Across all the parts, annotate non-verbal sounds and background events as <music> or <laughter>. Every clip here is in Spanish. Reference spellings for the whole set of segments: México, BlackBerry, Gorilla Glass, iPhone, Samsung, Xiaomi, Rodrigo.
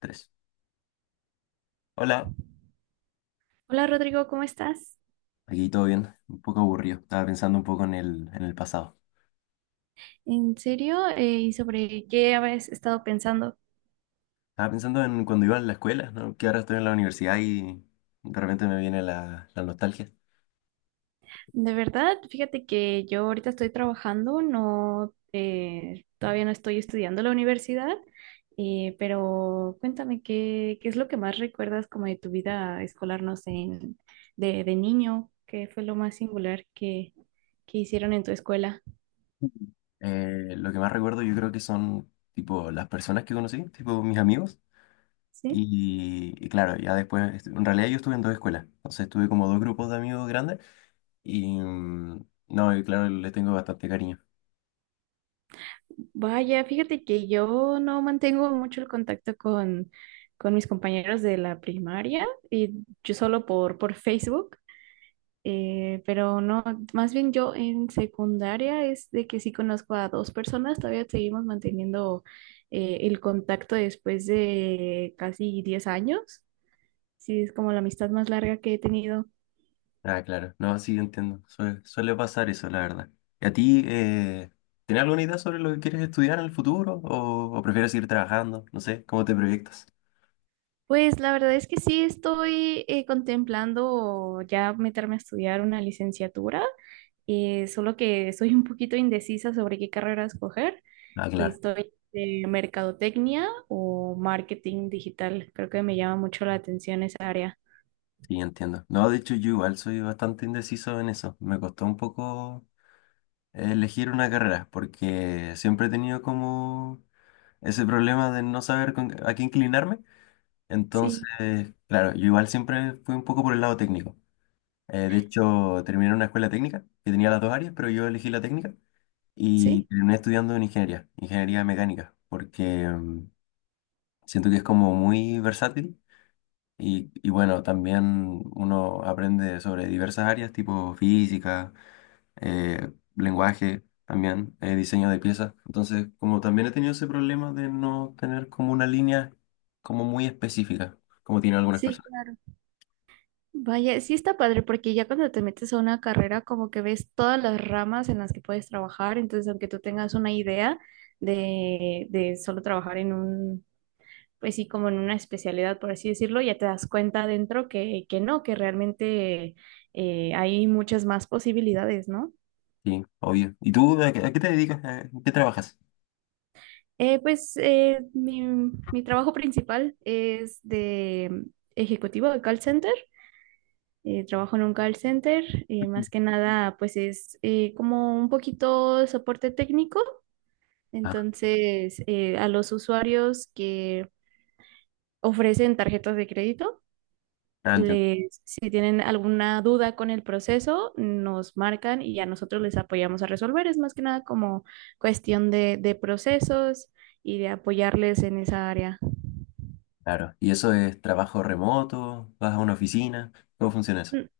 Tres. Hola, Hola Rodrigo, ¿cómo estás? aquí todo bien, un poco aburrido. Estaba pensando un poco en el pasado. ¿En serio? ¿Y sobre qué habías estado pensando? Estaba pensando en cuando iba a la escuela, ¿no? Que ahora estoy en la universidad y de repente me viene la nostalgia. De verdad, fíjate que yo ahorita estoy trabajando, no, todavía no estoy estudiando en la universidad, pero cuéntame qué es lo que más recuerdas como de tu vida escolar, no sé, de niño, qué fue lo más singular que hicieron en tu escuela, Lo que más recuerdo yo creo que son tipo las personas que conocí, tipo mis amigos. ¿sí? Y claro, ya después, en realidad yo estuve en dos escuelas, entonces tuve como dos grupos de amigos grandes y no, y claro, les tengo bastante cariño. Vaya, fíjate que yo no mantengo mucho el contacto con mis compañeros de la primaria y yo solo por Facebook, pero no, más bien yo en secundaria es de que sí conozco a dos personas, todavía seguimos manteniendo el contacto después de casi 10 años, sí es como la amistad más larga que he tenido. Ah, claro. No, sí, entiendo. Suele pasar eso, la verdad. ¿Y a ti, tienes alguna idea sobre lo que quieres estudiar en el futuro? ¿O prefieres seguir trabajando? No sé, ¿cómo te proyectas? Pues la verdad es que sí estoy contemplando ya meterme a estudiar una licenciatura. Solo que soy un poquito indecisa sobre qué carrera escoger. Ah, claro. Estoy de mercadotecnia o marketing digital. Creo que me llama mucho la atención esa área. Sí, entiendo. No, de hecho, yo igual soy bastante indeciso en eso. Me costó un poco elegir una carrera porque siempre he tenido como ese problema de no saber a qué inclinarme. Sí, Entonces, claro, yo igual siempre fui un poco por el lado técnico. De hecho, terminé en una escuela técnica que tenía las dos áreas, pero yo elegí la técnica. Y sí, terminé estudiando en ingeniería, ingeniería mecánica, porque siento que es como muy versátil y bueno, también uno aprende sobre diversas áreas, tipo física, eh, lenguaje, también diseño de piezas. Entonces, como también he tenido ese problema de no tener como una línea como muy específica, como tienen algunas sí, personas. claro. Vaya, sí está padre porque ya cuando te metes a una carrera como que ves todas las ramas en las que puedes trabajar, entonces aunque tú tengas una idea de solo trabajar en un, pues sí, como en una especialidad, por así decirlo, ya te das cuenta adentro que no, que realmente hay muchas más posibilidades, ¿no? Sí, obvio. ¿Y tú a qué te dedicas? ¿En qué trabajas? Pues mi trabajo principal es de ejecutivo de call center. Trabajo en un call center. eh, Ujú. más que nada, pues es como un poquito de soporte técnico. Ah, Entonces, a los usuarios que ofrecen tarjetas de crédito, ah, entiendo. les, si tienen alguna duda con el proceso, nos marcan y a nosotros les apoyamos a resolver. Es más que nada como cuestión de procesos y de apoyarles en esa área. Claro. ¿Y eso es trabajo remoto? ¿Vas a una oficina? ¿Cómo funciona eso? N-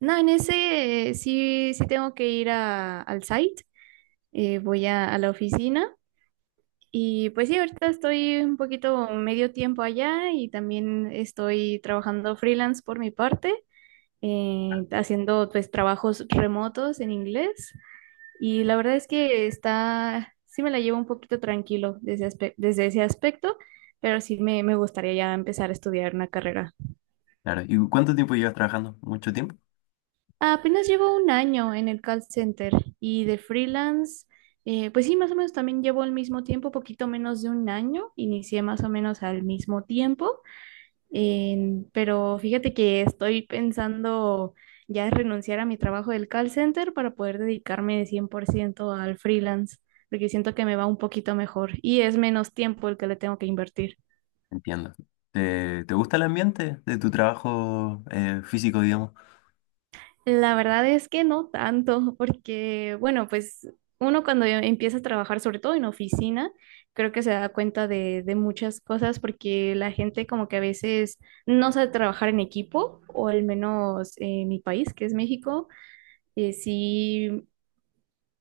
No, en ese sí, sí tengo que ir al site, voy a la oficina y pues sí, ahorita estoy un poquito medio tiempo allá y también estoy trabajando freelance por mi parte, haciendo pues trabajos remotos en inglés. Y la verdad es que está, sí me la llevo un poquito tranquilo desde, desde ese aspecto, pero sí me gustaría ya empezar a estudiar una carrera. Claro. ¿Y cuánto tiempo llevas trabajando? ¿Mucho tiempo? Apenas llevo un año en el call center y de freelance, pues sí, más o menos también llevo el mismo tiempo, poquito menos de un año, inicié más o menos al mismo tiempo. Pero fíjate que estoy pensando ya renunciar a mi trabajo del call center para poder dedicarme de ciento al freelance, porque siento que me va un poquito mejor y es menos tiempo el que le tengo que invertir. Entiendo. ¿Te gusta el ambiente de tu trabajo físico, digamos? La verdad es que no tanto, porque bueno, pues uno cuando ya empieza a trabajar, sobre todo en oficina, creo que se da cuenta de muchas cosas, porque la gente como que a veces no sabe trabajar en equipo, o al menos en mi país, que es México. Sí,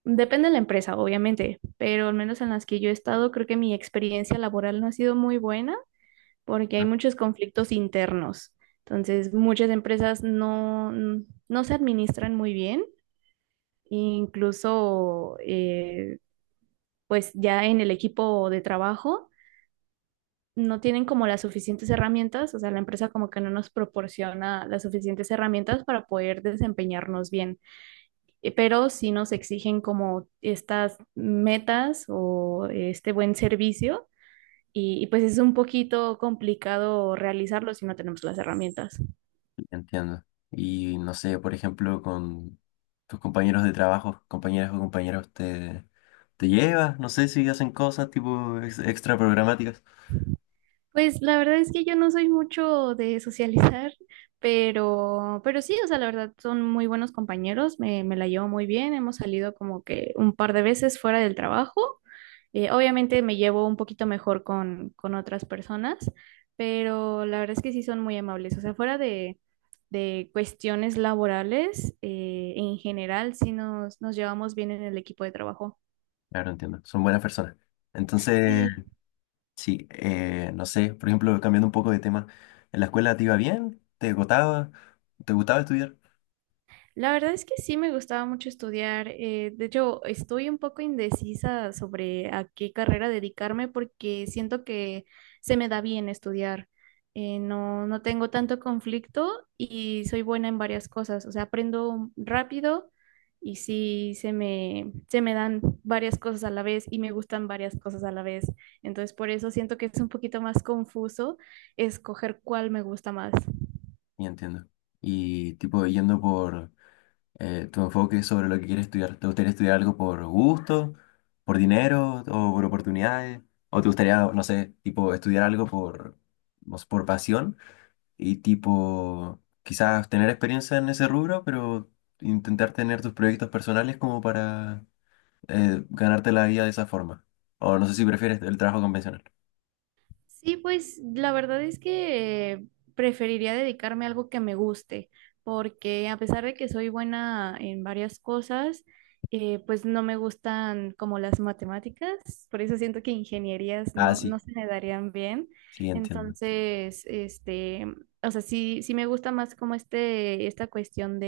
depende de la empresa, obviamente, pero al menos en las que yo he estado, creo que mi experiencia laboral no ha sido muy buena porque hay ¿No? muchos conflictos internos. Entonces, muchas empresas no se administran muy bien, incluso pues ya en el equipo de trabajo no tienen como las suficientes herramientas, o sea, la empresa como que no nos proporciona las suficientes herramientas para poder desempeñarnos bien. Pero sí nos exigen como estas metas o este buen servicio y pues es un poquito complicado realizarlo si no tenemos las herramientas. Entiendo. Y no sé, por ejemplo, con tus compañeros de trabajo, compañeras o compañeros, ¿te, te llevas? No sé si hacen cosas tipo extra programáticas. Pues la verdad es que yo no soy mucho de socializar, pero sí, o sea, la verdad son muy buenos compañeros, me la llevo muy bien, hemos salido como que un par de veces fuera del trabajo. Obviamente me llevo un poquito mejor con otras personas, pero la verdad es que sí son muy amables, o sea, fuera de cuestiones laborales, en general sí nos llevamos bien en el equipo de trabajo. Claro, entiendo. Son buenas personas. Entonces, Sí. sí, no sé, por ejemplo, cambiando un poco de tema, ¿en la escuela te iba bien? ¿Te gustaba? ¿Te gustaba estudiar? La verdad es que sí me gustaba mucho estudiar. De hecho, estoy un poco indecisa sobre a qué carrera dedicarme porque siento que se me da bien estudiar. No, no tengo tanto conflicto y soy buena en varias cosas. O sea, aprendo rápido y sí se me dan varias cosas a la vez y me gustan varias cosas a la vez. Entonces, por eso siento que es un poquito más confuso escoger cuál me gusta más. Ya entiendo. Y tipo, yendo por tu enfoque sobre lo que quieres estudiar, ¿te gustaría estudiar algo por gusto, por dinero o por oportunidades? ¿O te gustaría, no sé, tipo, estudiar algo por, no sé, por pasión y tipo, quizás tener experiencia en ese rubro, pero intentar tener tus proyectos personales como para ganarte la vida de esa forma. O no sé si prefieres el trabajo convencional. Sí, pues la verdad es que preferiría dedicarme a algo que me guste, porque a pesar de que soy buena en varias cosas, pues no me gustan como las matemáticas, por eso siento que ingenierías Ah, no sí, se me darían bien. sí, entiendo. Entonces, este, o sea, sí me gusta más como este, esta cuestión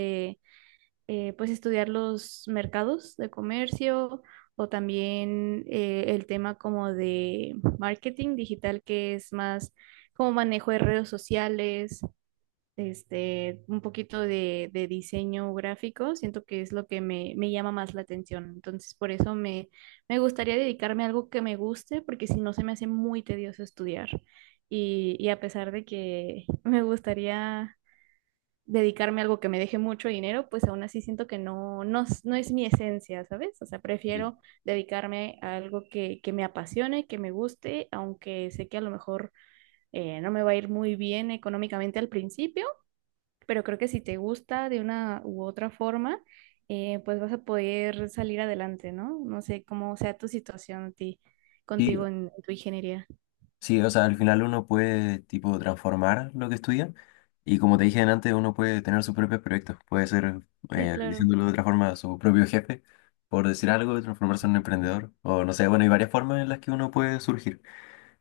pues estudiar los mercados de comercio o también el tema como de marketing digital, que es más como manejo de redes sociales, este, un poquito de diseño gráfico, siento que es lo que me llama más la atención. Entonces, por eso me gustaría dedicarme a algo que me guste, porque si no se me hace muy tedioso estudiar. Y a pesar de que <laughs> me gustaría dedicarme a algo que me deje mucho dinero, pues aún así siento que no, no, no es mi esencia, ¿sabes? O sea, Sí. prefiero dedicarme a algo que me apasione, que me guste, aunque sé que a lo mejor no me va a ir muy bien económicamente al principio, pero creo que si te gusta de una u otra forma, pues vas a poder salir adelante, ¿no? No sé cómo sea tu situación a ti, Sí, contigo en tu ingeniería. sí, o sea, al final uno puede, tipo, transformar lo que estudia y como te dije antes, uno puede tener sus propios proyectos. Puede ser, Sí, claro. diciéndolo de otra forma, su propio jefe, por decir algo, transformarse en un emprendedor. O no sé, bueno, hay varias formas en las que uno puede surgir.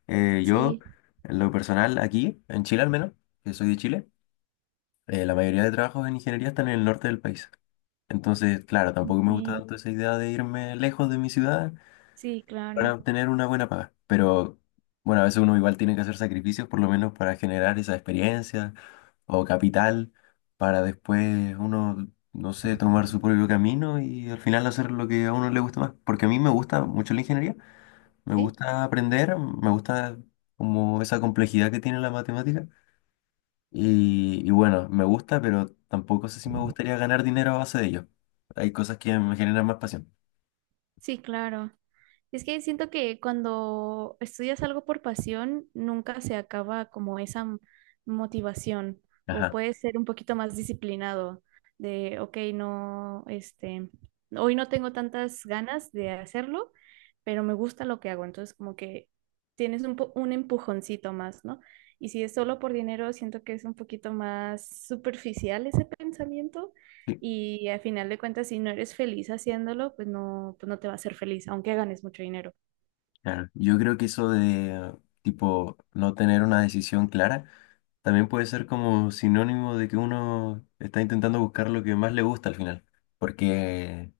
Eh, yo, Sí, en lo personal, aquí, en Chile al menos, que soy de Chile, la mayoría de trabajos en ingeniería están en el norte del país. Entonces, claro, tampoco me gusta ok. tanto esa idea de irme lejos de mi ciudad Sí, para claro. obtener una buena paga. Pero bueno, a veces uno igual tiene que hacer sacrificios, por lo menos para generar esa experiencia o capital, para después uno, no sé, tomar su propio camino y al final hacer lo que a uno le gusta más. Porque a mí me gusta mucho la ingeniería, me Sí, gusta aprender, me gusta como esa complejidad que tiene la matemática. Y bueno, me gusta, pero tampoco sé si me gustaría ganar dinero a base de ello. Hay cosas que me generan más pasión. sí, claro. Es que siento que cuando estudias algo por pasión, nunca se acaba como esa motivación o Ajá, puedes ser un poquito más disciplinado de, ok, no, este, hoy no tengo tantas ganas de hacerlo, pero me gusta lo que hago. Entonces como que tienes un, un empujoncito más, ¿no? Y si es solo por dinero, siento que es un poquito más superficial ese pensamiento sí, y al final de cuentas, si no eres feliz haciéndolo, pues no te va a hacer feliz, aunque ganes mucho dinero. claro. Yo creo que eso de, tipo, no tener una decisión clara también puede ser como sinónimo de que uno está intentando buscar lo que más le gusta al final. Porque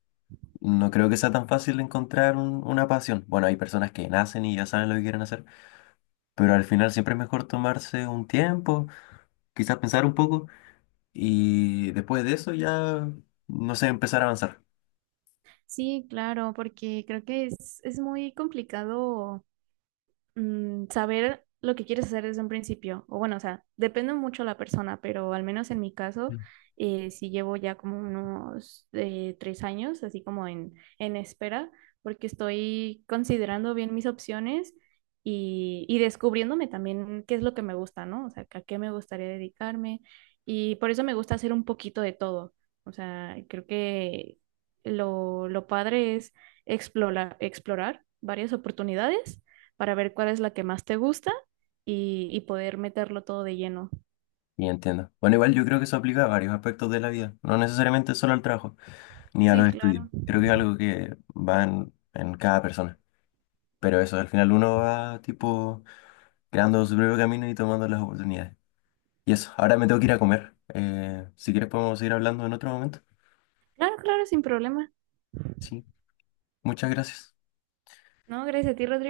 no creo que sea tan fácil encontrar una pasión. Bueno, hay personas que nacen y ya saben lo que quieren hacer, pero al final siempre es mejor tomarse un tiempo, quizás pensar un poco. Y después de eso ya, no sé, empezar a avanzar. Sí, claro, porque creo que es muy complicado saber lo que quieres hacer desde un principio. O bueno, o sea, depende mucho la persona, pero al menos en mi caso, sí llevo ya como unos 3 años, así como en espera, porque estoy considerando bien mis opciones y descubriéndome también qué es lo que me gusta, ¿no? O sea, que a qué me gustaría dedicarme. Y por eso me gusta hacer un poquito de todo. O sea, creo que lo padre es explorar, explorar varias oportunidades para ver cuál es la que más te gusta y poder meterlo todo de lleno. Y entiendo. Bueno, igual yo creo que eso aplica a varios aspectos de la vida, no necesariamente solo al trabajo, ni a Sí, los estudios. claro. Creo que es algo que va en cada persona. Pero eso, al final uno va tipo creando su propio camino y tomando las oportunidades. Y eso, ahora me tengo que ir a comer. Si quieres podemos seguir hablando en otro momento. Claro, claro, sin problema. Sí, muchas gracias. No, gracias a ti, Rodrigo.